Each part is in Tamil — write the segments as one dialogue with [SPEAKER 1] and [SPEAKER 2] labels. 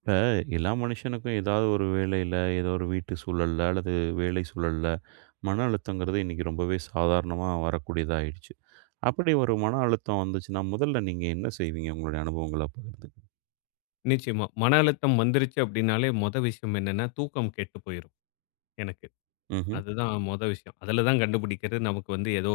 [SPEAKER 1] இப்போ எல்லா மனுஷனுக்கும் ஏதாவது ஒரு வேலையில் ஏதோ ஒரு வீட்டு சூழல்ல அல்லது வேலை சூழல்ல மன அழுத்தங்கிறது இன்றைக்கி ரொம்பவே சாதாரணமாக வரக்கூடியதாகிடுச்சு. அப்படி ஒரு மன அழுத்தம் வந்துச்சுன்னா முதல்ல நீங்கள் என்ன செய்வீங்க? உங்களுடைய அனுபவங்களை பகிர்ந்துக்கு.
[SPEAKER 2] நிச்சயமா. மன அழுத்தம் வந்துருச்சு அப்படின்னாலே மொத விஷயம் என்னன்னா, தூக்கம் கெட்டு போயிரும் எனக்கு.
[SPEAKER 1] ம்.
[SPEAKER 2] அதுதான் மொத விஷயம். அதுல தான் கண்டுபிடிக்கிறது நமக்கு வந்து ஏதோ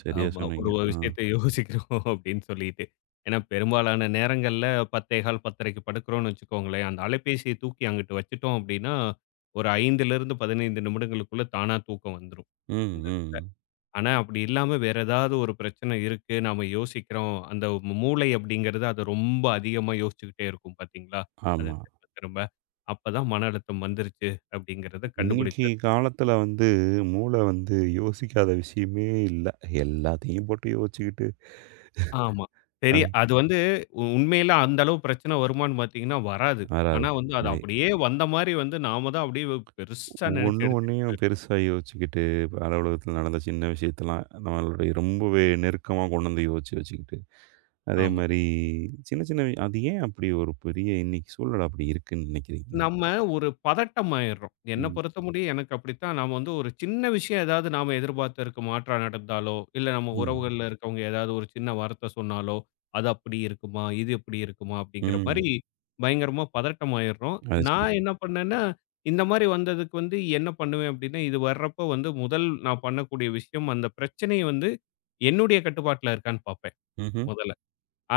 [SPEAKER 1] சரியா
[SPEAKER 2] ஆமா ஒரு
[SPEAKER 1] சொன்னீங்க ஆ.
[SPEAKER 2] விஷயத்த யோசிக்கிறோம் அப்படின்னு சொல்லிட்டு. ஏன்னா பெரும்பாலான நேரங்கள்ல 10:15 10:30க்கு படுக்கிறோம்னு வச்சுக்கோங்களேன், அந்த அலைபேசியை தூக்கி அங்கிட்டு வச்சுட்டோம் அப்படின்னா, ஒரு 5லிருந்து 15 நிமிடங்களுக்குள்ள தானா தூக்கம் வந்துரும்.
[SPEAKER 1] ம். ம்.
[SPEAKER 2] ஆனா, அப்படி இல்லாம வேற ஏதாவது ஒரு பிரச்சனை இருக்கு. நாம யோசிக்கிறோம். அந்த மூளை அப்படிங்கிறது அத ரொம்ப அதிகமா யோசிச்சுக்கிட்டே இருக்கும் பார்த்தீங்களா? அத
[SPEAKER 1] ஆமாம்.
[SPEAKER 2] திரும்ப திரும்ப. அப்பதான் மன அழுத்தம் வந்துருச்சு அப்படிங்கிறத
[SPEAKER 1] இன்னைக்கு
[SPEAKER 2] கண்டுபிடிக்கிறது.
[SPEAKER 1] காலத்தில் வந்து மூளை வந்து யோசிக்காத விஷயமே இல்லை, எல்லாத்தையும் போட்டு யோசிச்சுக்கிட்டு,
[SPEAKER 2] ஆமா. சரி
[SPEAKER 1] அது
[SPEAKER 2] அது வந்து உண்மையில அந்த அளவு பிரச்சனை வருமான்னு பார்த்தீங்கன்னா வராது.
[SPEAKER 1] வராது.
[SPEAKER 2] ஆனா வந்து அது
[SPEAKER 1] சரி.
[SPEAKER 2] அப்படியே வந்த மாரி வந்து நாம தான் அப்படியே பெருசா நினைச்சு
[SPEAKER 1] ஒண்ணு
[SPEAKER 2] எடுத்துட்டு
[SPEAKER 1] ஒண்ணையும்
[SPEAKER 2] போயிருவோம்.
[SPEAKER 1] பெருசா யோசிச்சுக்கிட்டு, அலுவலகத்துல நடந்த சின்ன விஷயத்தெல்லாம் நம்மளுடைய ரொம்பவே நெருக்கமா கொண்டு வந்து யோசிச்சு வச்சுக்கிட்டு, அதே
[SPEAKER 2] ஆமா.
[SPEAKER 1] மாரி சின்ன சின்ன வி அது ஏன் அப்படி ஒரு பெரிய இன்னைக்கு சூழல் அப்படி இருக்குன்னு நினைக்கிறீங்க?
[SPEAKER 2] நம்ம ஒரு பதட்டம் ஆயிடுறோம். என்ன
[SPEAKER 1] ம்,
[SPEAKER 2] பொறுத்தமுடியும் எனக்கு அப்படித்தான். நாம வந்து ஒரு சின்ன விஷயம் ஏதாவது நாம எதிர்பார்த்ததற்கு மாற்றா நடந்தாலோ, இல்ல நம்ம
[SPEAKER 1] ம்,
[SPEAKER 2] உறவுகள்ல இருக்கவங்க ஏதாவது ஒரு சின்ன வார்த்தை சொன்னாலோ, அது அப்படி இருக்குமா? இது இப்படி இருக்குமா? அப்படிங்கிற மாரி
[SPEAKER 1] ம்.
[SPEAKER 2] பயங்கரமா பதட்டம் ஆயிடுறோம்.
[SPEAKER 1] அது சரி.
[SPEAKER 2] நான் என்ன பண்ணேன்னா, இந்த மாரி வந்ததுக்கு வந்து என்ன பண்ணுவேன் அப்படின்னா, இது வர்றப்போ வந்து முதல் நான் பண்ணக்கூடிய விஷயம் அந்த பிரச்சனைய வந்து என்னுடைய கட்டுப்பாட்டுல இருக்கான்னு பார்ப்பேன்
[SPEAKER 1] ம்ஹ்ம்.
[SPEAKER 2] முதல்ல.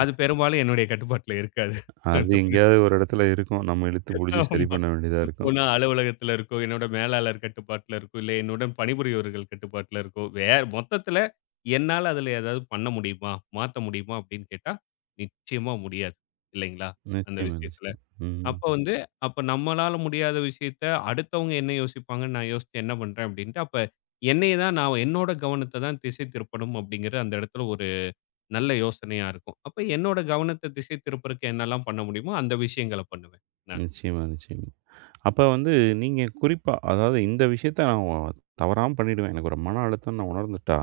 [SPEAKER 2] அது பெரும்பாலும் என்னுடைய கட்டுப்பாட்டுல இருக்காது.
[SPEAKER 1] அது
[SPEAKER 2] அந்த
[SPEAKER 1] எங்கேயாவது
[SPEAKER 2] பிரச்சனை.
[SPEAKER 1] ஒரு இடத்துல இருக்கும். நம்ம இழுத்து புடிச்சு சரி
[SPEAKER 2] ஆமா.
[SPEAKER 1] பண்ண வேண்டியதா இருக்கும்.
[SPEAKER 2] ஒண்ணு அலுவலகத்துல இருக்கும், என்னோட மேலாளர் கட்டுப்பாட்டுல இருக்கும், இல்ல என்னுடன் பணிபுரியவர்கள் கட்டுப்பாட்டுல இருக்கும். மொத்தத்துல என்னால அதுல ஏதாவது பண்ண முடியுமா? மாத்த முடியுமா? அப்படின்னு கேட்டா, நிச்சயமா முடியாது. இல்லைங்களா? அந்த
[SPEAKER 1] நிச்சயமா,
[SPEAKER 2] விஷயத்துல.
[SPEAKER 1] நிச்சயமா. ம்.
[SPEAKER 2] அப்ப வந்து அப்ப நம்மளால முடியாத விஷயத்த அடுத்தவங்க என்ன யோசிப்பாங்கன்னு நான் யோசிச்சு என்ன பண்றேன் அப்படின்ட்டு, அப்ப என்னைய தான் நான் என்னோட கவனத்த தான் திசை திருப்பணும் அப்படிங்கிற அந்த இடத்துல ஒரு நல்ல யோசனையா இருக்கும். அப்ப என்னோட கவனத்த திசை திருப்புறக்கு என்னெல்லாம் பண்ண முடியுமோ அந்த விஷயங்கள பண்ணுவேன் நானு.
[SPEAKER 1] நிச்சயமா, நிச்சயமா. அப்ப வந்து நீங்க குறிப்பா அதாவது இந்த விஷயத்த நான் தவறாம பண்ணிடுவேன். எனக்கு ஒரு மன அழுத்தம்னு நான் உணர்ந்துட்டா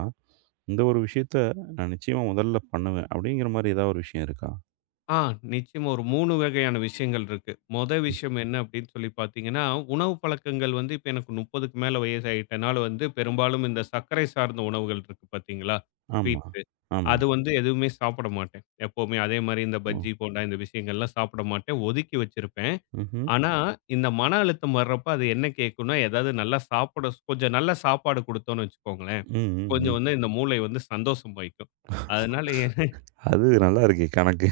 [SPEAKER 1] இந்த ஒரு விஷயத்த நான் நிச்சயமா முதல்ல பண்ணுவேன். அப்படிங்கிற மாரி ஏதாவது ஒரு விஷயம் இருக்கா?
[SPEAKER 2] ஆ நிச்சயமா ஒரு 3 வகையான விஷயங்கள் இருக்கு. மொத
[SPEAKER 1] ம்.
[SPEAKER 2] விஷயம் என்ன அப்படின்னு சொல்லி பார்த்தீங்கன்னா, உணவு பழக்கங்கள் வந்து இப்ப எனக்கு 30க்கு மேல வயசாயிட்டனால வந்து பெரும்பாலும் இந்த சர்க்கரை சார்ந்த உணவுகள் இருக்கு பார்த்தீங்களா?
[SPEAKER 1] ஆமா.
[SPEAKER 2] ஸ்வீட்ஸு.
[SPEAKER 1] ஆமா.
[SPEAKER 2] அது வந்து எதுவுமே சாப்பிட மாட்டேன். எப்பவுமே அதே மாரி இந்த
[SPEAKER 1] ஓ!
[SPEAKER 2] பஜ்ஜி, போண்டா இந்த விஷயங்கள்லாம் சாப்பிட மாட்டேன். ஒதுக்கி வச்சிருப்பேன்.
[SPEAKER 1] ம்ஹ்ம்.
[SPEAKER 2] ஆனா, இந்த மன அழுத்தம் வர்றப்ப அது என்ன கேட்கும்னா, ஏதாவது நல்லா சாப்பிட கொஞ்சம் நல்ல சாப்பாடு குடுத்தோம்னு வச்சுக்கோங்களேன்,
[SPEAKER 1] ம், ம், ம்.
[SPEAKER 2] கொஞ்சம் வந்து இந்த மூளை வந்து சந்தோஷம் வைக்கும். அதனால
[SPEAKER 1] அது நல்லா இருக்கே கணக்கு.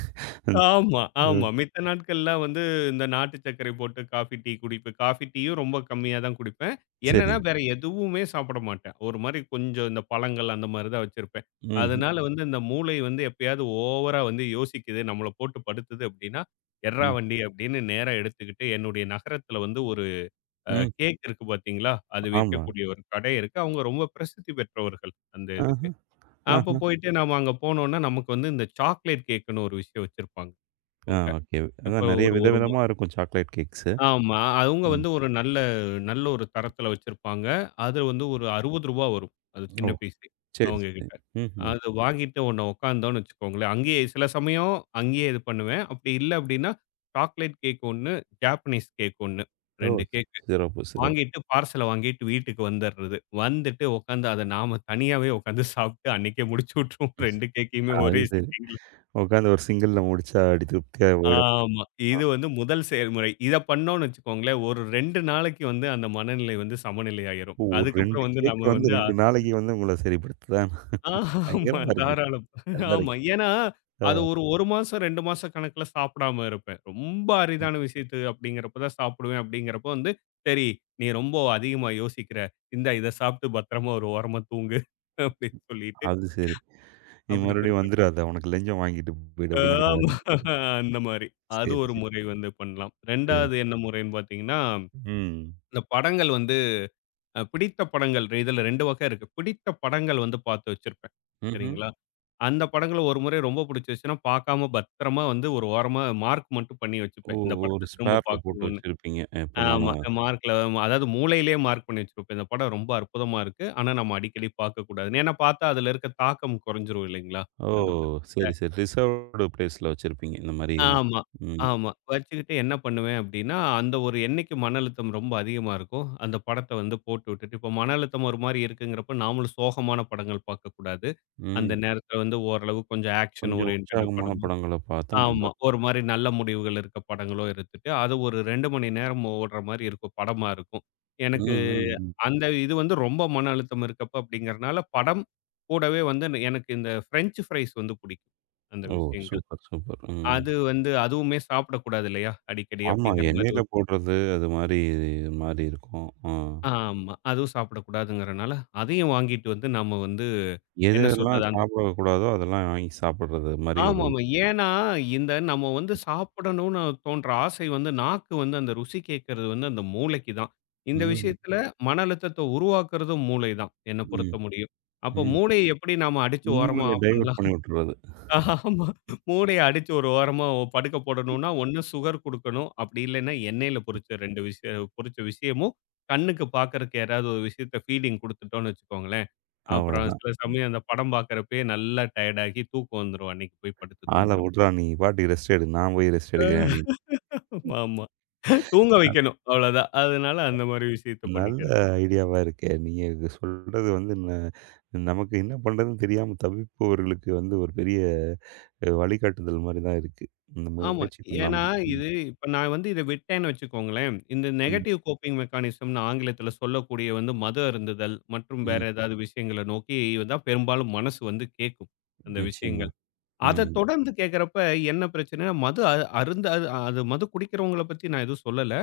[SPEAKER 1] ம்.
[SPEAKER 2] ஆமா, ஆமா.
[SPEAKER 1] ம்.
[SPEAKER 2] மித்த நாட்கள்லாம் வந்து இந்த நாட்டு சர்க்கரை போட்டு காஃபி, டீ குடிப்பேன். காஃபி, டீயும் ரொம்ப கம்மியா தான் குடிப்பேன். என்னன்னா,
[SPEAKER 1] சரி.
[SPEAKER 2] வேற எதுவுமே சாப்பிட மாட்டேன். ஒரு மாரி கொஞ்சம் இந்த பழங்கள் அந்த மாரி தான் வச்சிருப்பேன்.
[SPEAKER 1] ம்ஹ்ம்.
[SPEAKER 2] அதனால வந்து இந்த மூளை வந்து எப்பயாவது ஓவரா வந்து யோசிக்குது, நம்மள போட்டு படுத்துது அப்டின்னா, எட்றா
[SPEAKER 1] ம்.
[SPEAKER 2] வண்டி அப்டின்னு நேரா எடுத்துக்கிட்டு என்னுடைய நகரத்துல வந்து ஒரு அ
[SPEAKER 1] ம். ம்.
[SPEAKER 2] கேக் இருக்கு பாத்தீங்களா? அது
[SPEAKER 1] ஆமா.
[SPEAKER 2] விற்கக்கூடிய ஒரு கடை இருக்கு. அவங்க ரொம்ப பிரசித்தி பெற்றவர்கள் அந்த
[SPEAKER 1] ஆஹ.
[SPEAKER 2] இதுக்கு. அப்ப
[SPEAKER 1] ஆஹ.
[SPEAKER 2] போயிட்டு நாம அங்க போனோம்னா, நமக்கு வந்து இந்த சாக்லேட் கேக்குன்னு ஒரு விஷயம் வச்சிருப்பாங்க
[SPEAKER 1] ஆ,
[SPEAKER 2] அவங்க.
[SPEAKER 1] ஓகே.
[SPEAKER 2] இப்ப
[SPEAKER 1] அதான் நெறைய
[SPEAKER 2] ஒரு ஒரு ம
[SPEAKER 1] விதவிதமா இருக்கும் சாக்லேட் கேக்ஸு.
[SPEAKER 2] ஆமா. அவுங்க
[SPEAKER 1] ம்.
[SPEAKER 2] வந்து ஒரு நல்ல நல்ல ஒரு தரத்துல வச்சிருப்பாங்க. அது வந்து ஒரு ரூ. 60 வரும். அது
[SPEAKER 1] ஓ!
[SPEAKER 2] சின்ன பீஸு
[SPEAKER 1] சரி,
[SPEAKER 2] அவங்க
[SPEAKER 1] சரி.
[SPEAKER 2] கிட்ட.
[SPEAKER 1] ம்ஹ்ம்.
[SPEAKER 2] அது வாங்கிட்டு உன்ன உட்காந்தோம்னு வச்சுக்கோங்களேன், அங்கேயே சில சமயம் அங்கேயே இது பண்ணுவேன். அப்படி இல்ல அப்படின்னா, சாக்லேட் கேக் 1, ஜாப்பனீஸ் கேக் 1,
[SPEAKER 1] ஓ!
[SPEAKER 2] 2 கேக்
[SPEAKER 1] சிறப்பு, சிறப்பு.
[SPEAKER 2] வாங்கிட்டு பார்சல வாங்கிட்டு வீட்டுக்கு வந்துடுறது. வந்துட்டு உட்காந்து அத நாம தனியாவே உட்காந்து சாப்பிட்டு அன்னைக்கே முடிச்சு விட்டுருவோம் 2 கேக்கையுமே
[SPEAKER 1] அது
[SPEAKER 2] ஒரே
[SPEAKER 1] சரி.
[SPEAKER 2] சிட்டிங்ல.
[SPEAKER 1] உட்காந்து ஒரு சிங்கிள்ல முடிச்சா அடி திருப்தியா போயிடும்.
[SPEAKER 2] ஆமா. இது வந்து முதல் செயல்முறை. இத பண்ணோம்னு வச்சுக்கோங்களேன், ஒரு 2 நாளைக்கு வந்து அந்த மனநிலை வந்து சமநிலை ஆயிரும்.
[SPEAKER 1] ஓ, ஒரு 2
[SPEAKER 2] அதுக்கப்புறம் வந்து
[SPEAKER 1] கேக்
[SPEAKER 2] நம்ம
[SPEAKER 1] வந்து
[SPEAKER 2] வந்து
[SPEAKER 1] 2 நாளைக்கு வந்து உங்கள சரிப்படுத்துதா?
[SPEAKER 2] ஆமா
[SPEAKER 1] பயங்கரமா இருக்கு.
[SPEAKER 2] தாராளம். ஆமா.
[SPEAKER 1] நல்லாருக்கு.
[SPEAKER 2] ஏன்னா,
[SPEAKER 1] ஆ.
[SPEAKER 2] அது ஒரு 1 மாசம், 2 மாசம் கணக்குல சாப்பிடாம இருப்பேன். ரொம்ப
[SPEAKER 1] ம்.
[SPEAKER 2] அரிதான விஷயத்து அப்படிங்கிறப்ப தான் சாப்பிடுவேன் அப்படிங்கிறப்ப வந்து, சரி நீ ரொம்ப அதிகமா யோசிக்கிற. இந்தா இத சாப்பிட்டு பத்திரமா ஒரு ஓரமா தூங்கு அப்படின்னு சொல்லிட்டு
[SPEAKER 1] அது சரி. நீ
[SPEAKER 2] அப்படி
[SPEAKER 1] மறுபடியும்
[SPEAKER 2] திருப்பேன்.
[SPEAKER 1] வந்துராத. உனக்கு லஞ்சம் வாங்கிட்டு போயிடு அப்படிங்கிற
[SPEAKER 2] ஆமா
[SPEAKER 1] மாரி.
[SPEAKER 2] அந்த மாரி. அது
[SPEAKER 1] சரி,
[SPEAKER 2] ஒரு
[SPEAKER 1] சரி.
[SPEAKER 2] முறை வந்து பண்ணலாம்.
[SPEAKER 1] சரி.
[SPEAKER 2] 2வது என்ன முறைன்னு பார்த்தீங்கன்னா
[SPEAKER 1] ம்.
[SPEAKER 2] இந்த படங்கள் வந்து பிடித்த படங்கள் இதுல 2 வகை இருக்கு. பிடித்த படங்கள் வந்து பார்த்து வச்சிருப்பேன்.
[SPEAKER 1] ம்ஹ்ம்.
[SPEAKER 2] சரிங்களா? அந்த படங்கள ஒரு முறை ரொம்ப பிடிச்சிருச்சுன்னா, பார்க்காம பத்திரமா வந்து ஒரு ஓரமா மார்க் மட்டும் பண்ணி
[SPEAKER 1] ஓ!
[SPEAKER 2] வச்சுப்பேன். இந்த
[SPEAKER 1] ஒரு
[SPEAKER 2] படத்த திரும்ப
[SPEAKER 1] ஸ்பேர்ல போட்டு
[SPEAKER 2] பார்க்கணும்னு.
[SPEAKER 1] வச்சிருப்பீங்க. எப்ப நானு.
[SPEAKER 2] ஆமா. மார்க்ல அதாவது மூளையிலேயே மார்க் பண்ணி வச்சிருப்பேன். இந்த படம் ரொம்ப அற்புதமா இருக்கு. ஆனா நம்ம அடிக்கடி பார்க்கக்கூடாதுன்னு. ஏன்னா பார்த்தா அதுல இருக்க தாக்கம் குறைஞ்சிரும் இல்லைங்களா?
[SPEAKER 1] ஓ!
[SPEAKER 2] அந்த மாரி.
[SPEAKER 1] சரி, சரி. ரிசர்வ்டு பிளேஸ்ல வச்சிருப்பீங்க. இந்த மாரி.
[SPEAKER 2] ஆமா,
[SPEAKER 1] ம்.
[SPEAKER 2] ஆமா. வச்சுக்கிட்டு என்ன பண்ணுவேன் அப்டின்னா, அந்த ஒரு என்னைக்கு மன அழுத்தம் ரொம்ப அதிகமா இருக்கோ, அந்த படத்த வந்து போட்டு விட்டுட்டு இப்போ மன அழுத்தம் ஒரு மாரி இருக்குங்கிறப்ப, நாமளும் சோகமான படங்கள் பார்க்கக்கூடாது. அந்த
[SPEAKER 1] ம்.
[SPEAKER 2] நேரத்துல வந்து ஓரளவு கொஞ்சம் ஆக்ஷன்
[SPEAKER 1] கொஞ்சம்
[SPEAKER 2] ஓரியன்டட்
[SPEAKER 1] உற்சாகமான
[SPEAKER 2] படமா
[SPEAKER 1] படங்கள பார்த்தா
[SPEAKER 2] ஆமா.
[SPEAKER 1] நல்லாருக்கும்.
[SPEAKER 2] ஒரு மாரி நல்ல முடிவுகள் இருக்க படங்களோ எடுத்துட்டு, அது ஒரு 2 மணி நேரம் ஓடுற மாரி இருக்கும். படமா இருக்கும்.
[SPEAKER 1] ம்,
[SPEAKER 2] எனக்கு
[SPEAKER 1] ம், ம்.
[SPEAKER 2] அந்த இது வந்து ரொம்ப மன அழுத்தம் இருக்கப்ப அப்படிங்கிறனால, படம் கூடவே வந்து எனக்கு இந்த பிரெஞ்ச் ஃப்ரைஸ் வந்து பிடிக்கும். அந்த
[SPEAKER 1] ஓ!
[SPEAKER 2] விஷயங்கள்.
[SPEAKER 1] Super, super. ம்.
[SPEAKER 2] அது வந்து அதுவுமே சாப்பிடக்கூடாது இல்லையா? அடிக்கடி
[SPEAKER 1] ஆமா.
[SPEAKER 2] அப்படிங்கிற மாரி
[SPEAKER 1] எண்ணெயில
[SPEAKER 2] ஒரு
[SPEAKER 1] போடுறது அது மாரி மாரி இருக்கும். ஆ.
[SPEAKER 2] ஆமா. அதுவும் சாப்பிடக்கூடாதுங்கிறனால, அதையும் வாங்கிட்டு வந்து நம்ம வந்து
[SPEAKER 1] எது
[SPEAKER 2] என்ன சொல்றது?
[SPEAKER 1] எதெல்லாம்
[SPEAKER 2] அந்த
[SPEAKER 1] சாப்பிடக்கூடாதோ அதெல்லாம் வாங்கி சாப்பிடுறது மாரி ஒரு
[SPEAKER 2] ஆமாமா. ஏன்னா, இந்த நம்ம வந்து சாப்பிடணும்னு தோன்ற ஆசை வந்து நாக்கு வந்து அந்த ருசி கேட்கிறது வந்து அந்த மூளைக்கு தான். இந்த
[SPEAKER 1] ம்,
[SPEAKER 2] விஷயத்தில மன அழுத்தத்த உருவாக்குறதும் மூளை தான், என்ன பொறுத்த
[SPEAKER 1] ம்.
[SPEAKER 2] முடியும். அப்போ
[SPEAKER 1] ம்.
[SPEAKER 2] மூளைய எப்படி நாம அடிச்சு ஓரமா
[SPEAKER 1] மூளைய
[SPEAKER 2] ஆஃப்
[SPEAKER 1] டைவர்ட்
[SPEAKER 2] பண்ணலாம்?
[SPEAKER 1] பண்ணி விட்டுறது.
[SPEAKER 2] ஆமா. மூடைய அடிச்சு ஒரு ஓரமா படுக்க போடணும்னா, ஒண்ணு சுகர் குடுக்கணும். அப்படி இல்லைன்னா, எண்ணெயில பொரிச்ச 2 விஷயம் பொரிச்ச விஷயமும், கண்ணுக்கு பார்க்கறக்கு யாராவது ஒரு விஷயத்த ஃபீடிங் குடுத்துட்டோம்னு வச்சுக்கோங்களேன், அப்புறம்
[SPEAKER 1] அவ்வளதான்.
[SPEAKER 2] சில சமயம் அந்த படம் பார்க்கறப்பயே நல்லா டயர்ட் ஆகி தூக்கம் வந்துரும். அன்னைக்கு போய் படுத்து
[SPEAKER 1] ஆள
[SPEAKER 2] தூங்குறப்ப.
[SPEAKER 1] விட்றா, நீ பாட்டுக்கு ரெஸ்ட் எடு. நான் போய் ரெஸ்ட் எடுக்கிறேன் அப்படின்னு.
[SPEAKER 2] ஆமா. ஆமா. தூங்க
[SPEAKER 1] நல்
[SPEAKER 2] வைக்கணும். அவ்வளவுதான். அதனால அந்த மாரி விஷயத்த
[SPEAKER 1] நல்ல
[SPEAKER 2] பண்ணிக்கிறது.
[SPEAKER 1] ஐடியாவா இருக்கே. நீங்க இது சொல்றது வந்து நமக்கு என்ன பண்றதுன்னு தெரியாம தவிப்பவர்களுக்கு வந்து ஒரு பெரிய வழிகாட்டுதல் மாரி தான் இருக்கு. இந்த
[SPEAKER 2] ஆமா.
[SPEAKER 1] முயற்சி பண்ணலாம்.
[SPEAKER 2] ஏன்னா,
[SPEAKER 1] ம்.
[SPEAKER 2] இது இப்ப நான் வந்து இத விட்டேன்னு வச்சுக்கோங்களேன், இந்த
[SPEAKER 1] ம்.
[SPEAKER 2] நெகட்டிவ் கோப்பிங் மெக்கானிசம்னு ஆங்கிலத்தில சொல்லக்கூடிய வந்து மது அருந்துதல் மற்றும் வேற
[SPEAKER 1] ம்.
[SPEAKER 2] ஏதாவது விஷயங்கள நோக்கி தான் பெரும்பாலும் மனசு வந்து கேக்கும். அந்த
[SPEAKER 1] நிச்சயமா.
[SPEAKER 2] விஷயங்கள். அத
[SPEAKER 1] ம்.
[SPEAKER 2] தொடர்ந்து கேட்கிறப்ப என்ன பிரச்சனைன்னா, மது அ அருந்த அது அது மது குடிக்கிறவங்கள பத்தி நான் எதுவும் சொல்லல.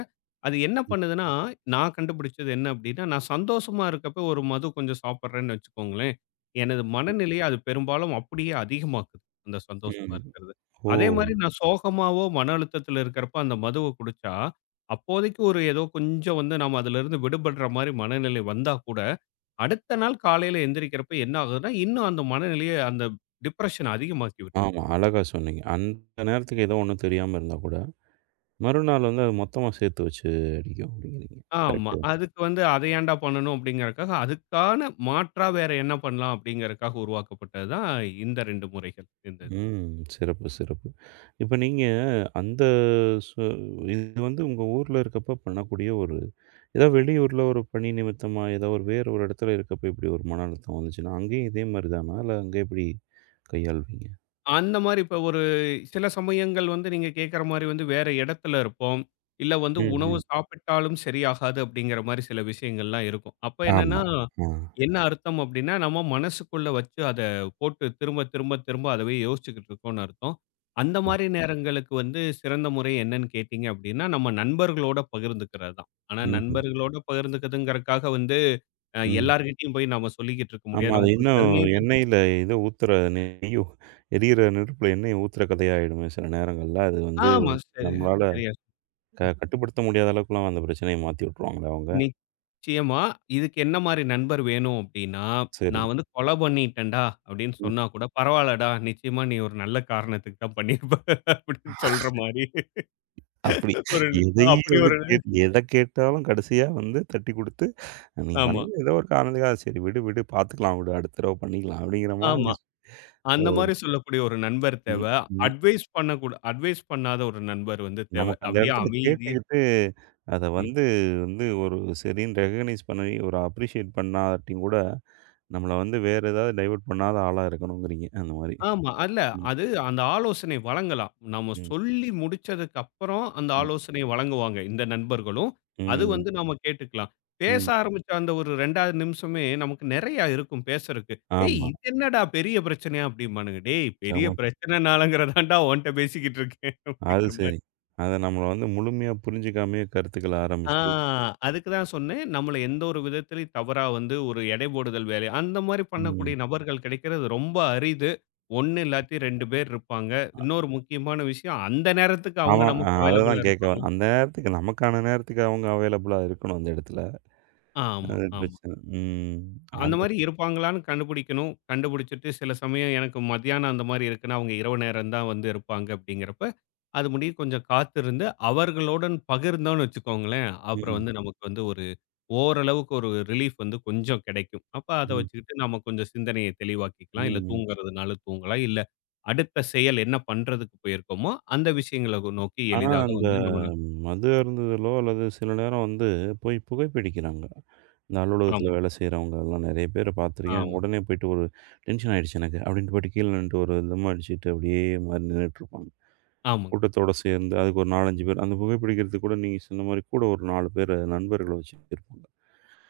[SPEAKER 2] அது என்ன பண்ணுதுன்னா, நான் கண்டுபிடிச்சது என்ன அப்படின்னா, நான் சந்தோஷமா இருக்கப்ப ஒரு மது கொஞ்சம் சாப்பிடுறேன்னு வச்சுக்கோங்களேன், எனது மனநிலைய அது பெரும்பாலும் அப்படியே அதிகமாக்குது. அந்த சந்தோஷமா
[SPEAKER 1] ம்.
[SPEAKER 2] இருக்கிறது.
[SPEAKER 1] ஓ!
[SPEAKER 2] அதே மாரி நான் சோகமாவோ, மன அழுத்தத்தில இருக்கிறப்ப அந்த மதுவ குடிச்சா, அப்போதைக்கு ஒரு ஏதோ கொஞ்சம் வந்து நம்ம அதிலிருந்து விடுபடுற மாரி மனநிலை வந்தா கூட, அடுத்த நாள் காலையில எந்திரிக்கிறப்ப என்ன ஆகுதுன்னா, இன்னும் அந்த மனநிலைய அந்த டிப்ரஷன் அதிகமாக்கி விட்டுருது.
[SPEAKER 1] ஆமா. அழகா சொன்னீங்க. அந்த நேரத்துக்கு ஏதோ ஒண்ணு தெரியாம இருந்தா கூட, மறுநாள் வந்து அது மொத்தமா சேர்த்து வச்சு அடிக்கும் அப்படிங்கிறீங்க.
[SPEAKER 2] ஆமா.
[SPEAKER 1] கரெக்ட்.
[SPEAKER 2] அதுக்கு வந்து அத ஏன்டா பண்ணணும் அப்படிங்கிறதுக்காக, அதுக்கான மாற்றா வேற என்ன பண்ணலாம் அப்படிங்கிறதுக்காக உருவாக்கப்பட்டது தான் இந்த 2 முறைகள் இந்த இது.
[SPEAKER 1] ம். சிறப்பு, சிறப்பு. இப்ப நீங்க அந்த சு இது வந்து உங்க ஊர்ல இருக்கப்ப பண்ணக்கூடிய ஒரு ஏதா வெளியூர்ல ஒரு பணி நிமித்தமா, ஏதோ ஒரு வேற ஒரு இடத்துல இருக்கப்ப இப்படி ஒரு மன அழுத்தம் வந்துச்சுன்னா, அங்கேயும் இதே மாரி தானா? இல்ல அங்க எப்படி கையாள்வீங்க?
[SPEAKER 2] அந்த மாரி இப்ப ஒரு சில சமயங்கள் வந்து நீங்க கேட்கிற மாரி வந்து வேற இடத்துல இருப்போம். இல்ல வந்து
[SPEAKER 1] ம்,
[SPEAKER 2] உணவு
[SPEAKER 1] ம்.
[SPEAKER 2] சாப்பிட்டாலும் சரியாகாது அப்படிங்கிற மாரி சில விஷயங்கள்லாம் இருக்கும். அப்ப என்னன்னா
[SPEAKER 1] ஆமா. ஆ.
[SPEAKER 2] என்ன அர்த்தம் அப்படின்னா, நம்ம மனசுக்குள்ள வச்சு அத போட்டு திரும்ப, திரும்ப, திரும்ப அதவே யோசிச்சுக்கிட்டு இருக்கோம்னு அர்த்தம். அந்த மாரி நேரங்களுக்கு வந்து சிறந்த முறை என்னன்னு கேட்டீங்க அப்படின்னா, நம்ம நண்பர்களோட பகிர்ந்துக்கிறது தான். ஆனா
[SPEAKER 1] ம்ஹ்ம். ம்.
[SPEAKER 2] நண்பர்களோட பகிர்ந்துக்கிறதுங்கிறதுக்காக வந்து
[SPEAKER 1] ம்.
[SPEAKER 2] எல்லார்கிட்டயும் போய் நாம சொல்லிக்கிட்டு இருக்க
[SPEAKER 1] ஆமா.
[SPEAKER 2] முடியாது.
[SPEAKER 1] அது
[SPEAKER 2] நமக்கு ஒரு
[SPEAKER 1] இன்னும்
[SPEAKER 2] 15
[SPEAKER 1] எண்ணெயில இத ஊத்துற நெய் எரியிற நெருப்புல எண்ணெய ஊத்துற கதையா ஆயிடுமே சில நேரங்கள்ல. அது வந்து
[SPEAKER 2] ஆமா சரியா,
[SPEAKER 1] நம்மளால
[SPEAKER 2] சரியா ம்.
[SPEAKER 1] கட்டுப்படுத்த முடியாத அளவுக்குலாம் அந்த பிரச்சனைய மாத்தி விட்டுருவாங்களா அவங்க?
[SPEAKER 2] நிச்சயமா. இதுக்கு என்ன மாரி நண்பர் வேணும் அப்படின்னா,
[SPEAKER 1] சரி.
[SPEAKER 2] "நான் வந்து கொலை பண்ணிட்டேன்டா" அப்படின்னு சொன்னா கூட, "பரவாயில்லடா, நிச்சயமா நீ ஒரு நல்ல காரணத்துக்கு தான் பண்ணியிருப்ப" அப்படின்னு சொல்ற மாரி
[SPEAKER 1] அப்படி.
[SPEAKER 2] ஒரு அப்படி
[SPEAKER 1] எதையும் வந்து
[SPEAKER 2] ஒரு
[SPEAKER 1] எத கேட்டாலும் கடைசியா வந்து தட்டி குடுத்து, "நீ
[SPEAKER 2] ஆமா,
[SPEAKER 1] பண்ணது ஏதோ ஒரு காரணத்துக்காக, சரி விடு, விடு பார்த்துக்கலாம் விடு. அடுத்த தடவ பண்ணிக்கலாம்." அப்படிங்கிற
[SPEAKER 2] ஆமா.
[SPEAKER 1] மாதிரி. ஓ!
[SPEAKER 2] அந்த மாரி சொல்லக்கூடிய ஒரு நண்பர் தேவ.
[SPEAKER 1] ம், ம்.
[SPEAKER 2] அட்வைஸ் பண்ணாத ஒரு நண்பர் வந்து தேவ.
[SPEAKER 1] நமக்கு அந்த
[SPEAKER 2] அப்படியே
[SPEAKER 1] இடத்துல
[SPEAKER 2] அமைதியா
[SPEAKER 1] கேட்டுக்கிட்டு, அத
[SPEAKER 2] ம்.
[SPEAKER 1] வந்து வந்து ஒரு சரின்னு ரெகக்னைஸ் பண்ணி, ஒரு அப்ரிஷியேட் பண்ணாட்டியும் கூட, நம்மள வந்து வேற ஏதாவது டைவர்ட் பண்ணாத ஆளா இருக்கணுங்கிறீங்க. அந்த மாரி.
[SPEAKER 2] ஆமா.
[SPEAKER 1] ம்,
[SPEAKER 2] அது அந்த ஆலோசனை வழங்கலாம். நம்ம
[SPEAKER 1] ம்,
[SPEAKER 2] சொல்லி முடிச்சதுக்கு அப்புறம் அந்த
[SPEAKER 1] ம்,
[SPEAKER 2] ஆலோசனை வழங்குவாங்க, இந்த நண்பர்களும். அது
[SPEAKER 1] ம்,
[SPEAKER 2] வந்து நாம கேட்டுக்கலாம். பேச
[SPEAKER 1] ம்.
[SPEAKER 2] ஆரம்பிச்ச அந்த ஒரு 2வது நிமிஷமே நமக்கு நெறையா இருக்கும் பேசறக்கு. "ஏய்
[SPEAKER 1] ஆமா.
[SPEAKER 2] இது என்னடா பெரிய பிரச்சனையா?" அப்படிம்பானுங்க. "டேய் பெரிய
[SPEAKER 1] சிரமம்.
[SPEAKER 2] பிரச்சனைனாலங்கிறதான்டா உன்ட்ட பேசிக்கிட்டு இருக்கேன்."
[SPEAKER 1] அது
[SPEAKER 2] அப்படிங்கிற மாரி.
[SPEAKER 1] சரி. அத நம்மள வந்து முழுமையா புரிஞ்சுக்காமயே கருத்துக்கள
[SPEAKER 2] ஆ
[SPEAKER 1] ஆரம்பிச்சு.
[SPEAKER 2] அதுக்கு தான் சொன்னேன். நம்மள எந்த ஒரு விதத்திலயும் தவறா வந்து ஒரு எடை போடுதல் வேலை அந்த மாரி பண்ணக்கூடிய
[SPEAKER 1] ம்.
[SPEAKER 2] நபர்கள் கிடைக்கிறது ரொம்ப அரிது. ஒண்ணு இல்லாட்டி 2 பேர் இருப்பாங்க. இன்னொரு முக்கியமான விஷயம் அந்த நேரத்துக்கு அவங்க
[SPEAKER 1] ஆமா.
[SPEAKER 2] நமக்கு அவைலபிளா
[SPEAKER 1] அததான் கேட்க வ
[SPEAKER 2] இருப்பாங்க.
[SPEAKER 1] அந்த நேரத்துக்கு நமக்கான நேரத்துக்கு அவங்க அவைலபிளா இருக்கணும் அந்த இடத்துல.
[SPEAKER 2] ஆமா,
[SPEAKER 1] அது
[SPEAKER 2] ஆமா.
[SPEAKER 1] பிரச்சனை. ம்.
[SPEAKER 2] அந்த
[SPEAKER 1] அது
[SPEAKER 2] மாரி இருப்பாங்களான்னு கண்டுபிடிக்கணும். கண்டுபிடிச்சுட்டு சில சமயம் எனக்கு மத்தியானம் அந்த மாரி இருக்குன்னா, அவங்க இரவு நேரம் தான் வந்து இருப்பாங்க அப்படிங்கிறப்ப, அது முடிய கொஞ்சம் காத்திருந்து அவர்களுடன் பகிர்ந்தோம்னு வச்சுக்கோங்களேன், அப்புறம்
[SPEAKER 1] ம்,
[SPEAKER 2] வந்து நமக்கு வந்து ஒரு ஓரளவுக்கு ஒரு ரிலீஃப் வந்து கொஞ்சம் கிடைக்கும். அப்ப அத
[SPEAKER 1] ம்,
[SPEAKER 2] வச்சுக்கிட்டு நம்ம கொஞ்சம் சிந்தனைய தெளிவாக்கிக்கலாம். இல்ல
[SPEAKER 1] ம்.
[SPEAKER 2] தூங்குறதுனாலும் தூங்கலாம். இல்ல அடுத்த செயல் என்ன பண்றதுக்கு போயிருக்கோமோ, அந்த விஷயங்கள நோக்கி
[SPEAKER 1] ஆனா
[SPEAKER 2] எளிதாக
[SPEAKER 1] அந்த
[SPEAKER 2] வந்து நம்மள
[SPEAKER 1] மது அருந்துதலோ அல்லது சில நேரம் வந்து போய் புகைப்பிடிக்கிறாங்க. இந்த
[SPEAKER 2] ஆமா,
[SPEAKER 1] அலுவலகத்தில வேலை செய்றவங்க எல்லாம் நெறைய பேர பார்த்துருக்கேன்.
[SPEAKER 2] ஆமா,
[SPEAKER 1] உடனே போயிட்டு ஒரு டென்ஷன் ஆயிடுச்சு எனக்கு அப்டின்ட்டு போயிட்டு கீழ நின்னுட்டு ஒரு தம் அடிச்சுட்டு அப்டியே மாரி நின்னுட்டு இருப்பாங்க.
[SPEAKER 2] ஆமாங்க,
[SPEAKER 1] கூட்டத்தோட சேர்ந்து அதுக்கு ஒரு 4, 5 பேர் அந்த புகைப்பிடிக்கிறதுக்கு கூட நீங்க சொன்ன மாரி கூட ஒரு 4 பேர் நண்பர்கள வச்சுருப்பாங்க.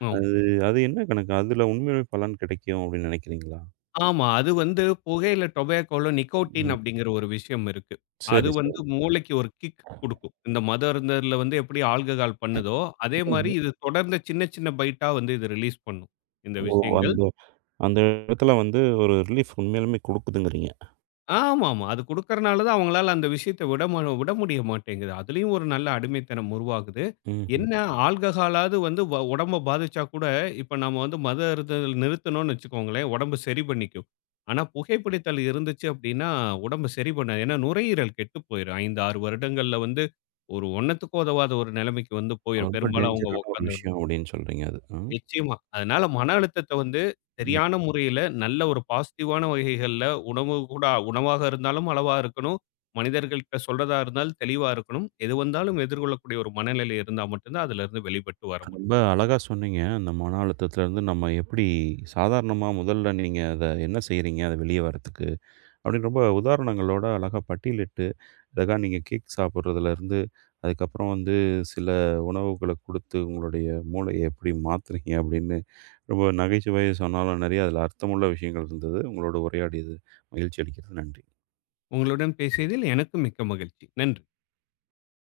[SPEAKER 2] ஆமா.
[SPEAKER 1] அது அது என்ன கணக்கு? அதுல உண்மையிலே பலன் கிடைக்கும் அப்படின்னு நினைக்கிறீங்களா?
[SPEAKER 2] ஆமா. அது வந்து புகையில டொபாக்கோல நிக்கோட்டின்
[SPEAKER 1] ம்.
[SPEAKER 2] அப்படிங்கிற ஒரு விஷயம் இருக்கு. அது
[SPEAKER 1] சரி,
[SPEAKER 2] வந்து
[SPEAKER 1] சரி.
[SPEAKER 2] மூளைக்கு ஒரு கிக் குடுக்கும். இந்த மது அருந்தல்ல வந்து எப்படி ஆல்கஹால் பண்ணுதோ, அதே மாரி
[SPEAKER 1] ம்.
[SPEAKER 2] இது தொடர்ந்து சின்ன சின்ன பைட்டா வந்து இது ரிலீஸ் பண்ணும். இந்த
[SPEAKER 1] ஓ!
[SPEAKER 2] விஷயங்கள்.
[SPEAKER 1] அந்த அந்த இடத்துல வந்து ஒரு ரிலீஃப் உண்மையாலுமே குடுக்குதுங்கிறீங்க.
[SPEAKER 2] ஆமாமா. அது குடுக்கறனால தான் அவங்களால அந்த விஷயத்த விட முடிய மாட்டேங்குது. அதுலயும் ஒரு நல்ல அடிமைத்தனம் உருவாகுது.
[SPEAKER 1] ம்ஹ்ம்.
[SPEAKER 2] என்ன ஆல்கஹாலாவது வந்து வ உடம்ப பாதிச்சா கூட, இப்ப நம்ம வந்து மது அருந்துதல் நிறுத்தணும்னு வச்சுக்கோங்களேன், உடம்பு சரி பண்ணிக்கும். ஆனா புகைப்பிடித்தல் இருந்துச்சு அப்படின்னா, உடம்பு சரி பண்ணாது. ஏன்னா நுரையீரல் கெட்டு போயிரும். 5, 6 வருடங்கள்ல வந்து ஒரு ஒண்ணத்துக்கு உதவாத ஒரு நிலைமைக்கு வந்து போயிரும்.
[SPEAKER 1] ரொம்ப
[SPEAKER 2] பெரும்பாலும் அவங்க
[SPEAKER 1] டேஞ்சரான ஒரு
[SPEAKER 2] உட்காந்து
[SPEAKER 1] விஷயம் அப்படின்னு சொல்றீங்க அது. அ.
[SPEAKER 2] நிச்சயமா. அதனால மன அழுத்தத்த வந்து
[SPEAKER 1] ம்.
[SPEAKER 2] சரியான முறையில நல்ல ஒரு பாசிட்டிவான வகைகள்ல உணவு கூட உணவாக இருந்தாலும் அளவா இருக்கணும். மனிதர்கள்ட்ட சொல்றதா இருந்தாலும் தெளிவா இருக்கணும். எது வந்தாலும் எதிர்கொள்ளக்கூடிய ஒரு மனநிலை இருந்தா மட்டும் தான் அதிலிருந்து வெளிப்பட்டு வர முடியும்.
[SPEAKER 1] ரொம்ப அழகா சொன்னீங்க. அந்த மன அழுத்தத்திலருந்து நம்ம எப்படி சாதாரணமா முதல்ல நீங்க அத என்ன செய்றீங்க? அத வெளிய வரதுக்கு அப்படின்னு ரொம்ப உதாரணங்களோட அழகா பட்டியலிட்டு, அழகா நீங்க கேக் சாப்பிடுறதுலருந்து, அதுக்கப்புறம் வந்து சில உணவுகள குடுத்து உங்களுடைய மூளைய எப்படி மாத்துறீங்க அப்படின்னு ரொம்ப நகைச்சுவை சொன்னாலும் நிறைய அதில் அர்த்தமுள்ள விஷயங்கள் இருந்தது. உங்களோட உரையாடியது மகிழ்ச்சி அளிக்கிறது. நன்றி.
[SPEAKER 2] உங்களுடன் பேசியதில் எனக்கு மிக்க மகிழ்ச்சி. நன்றி.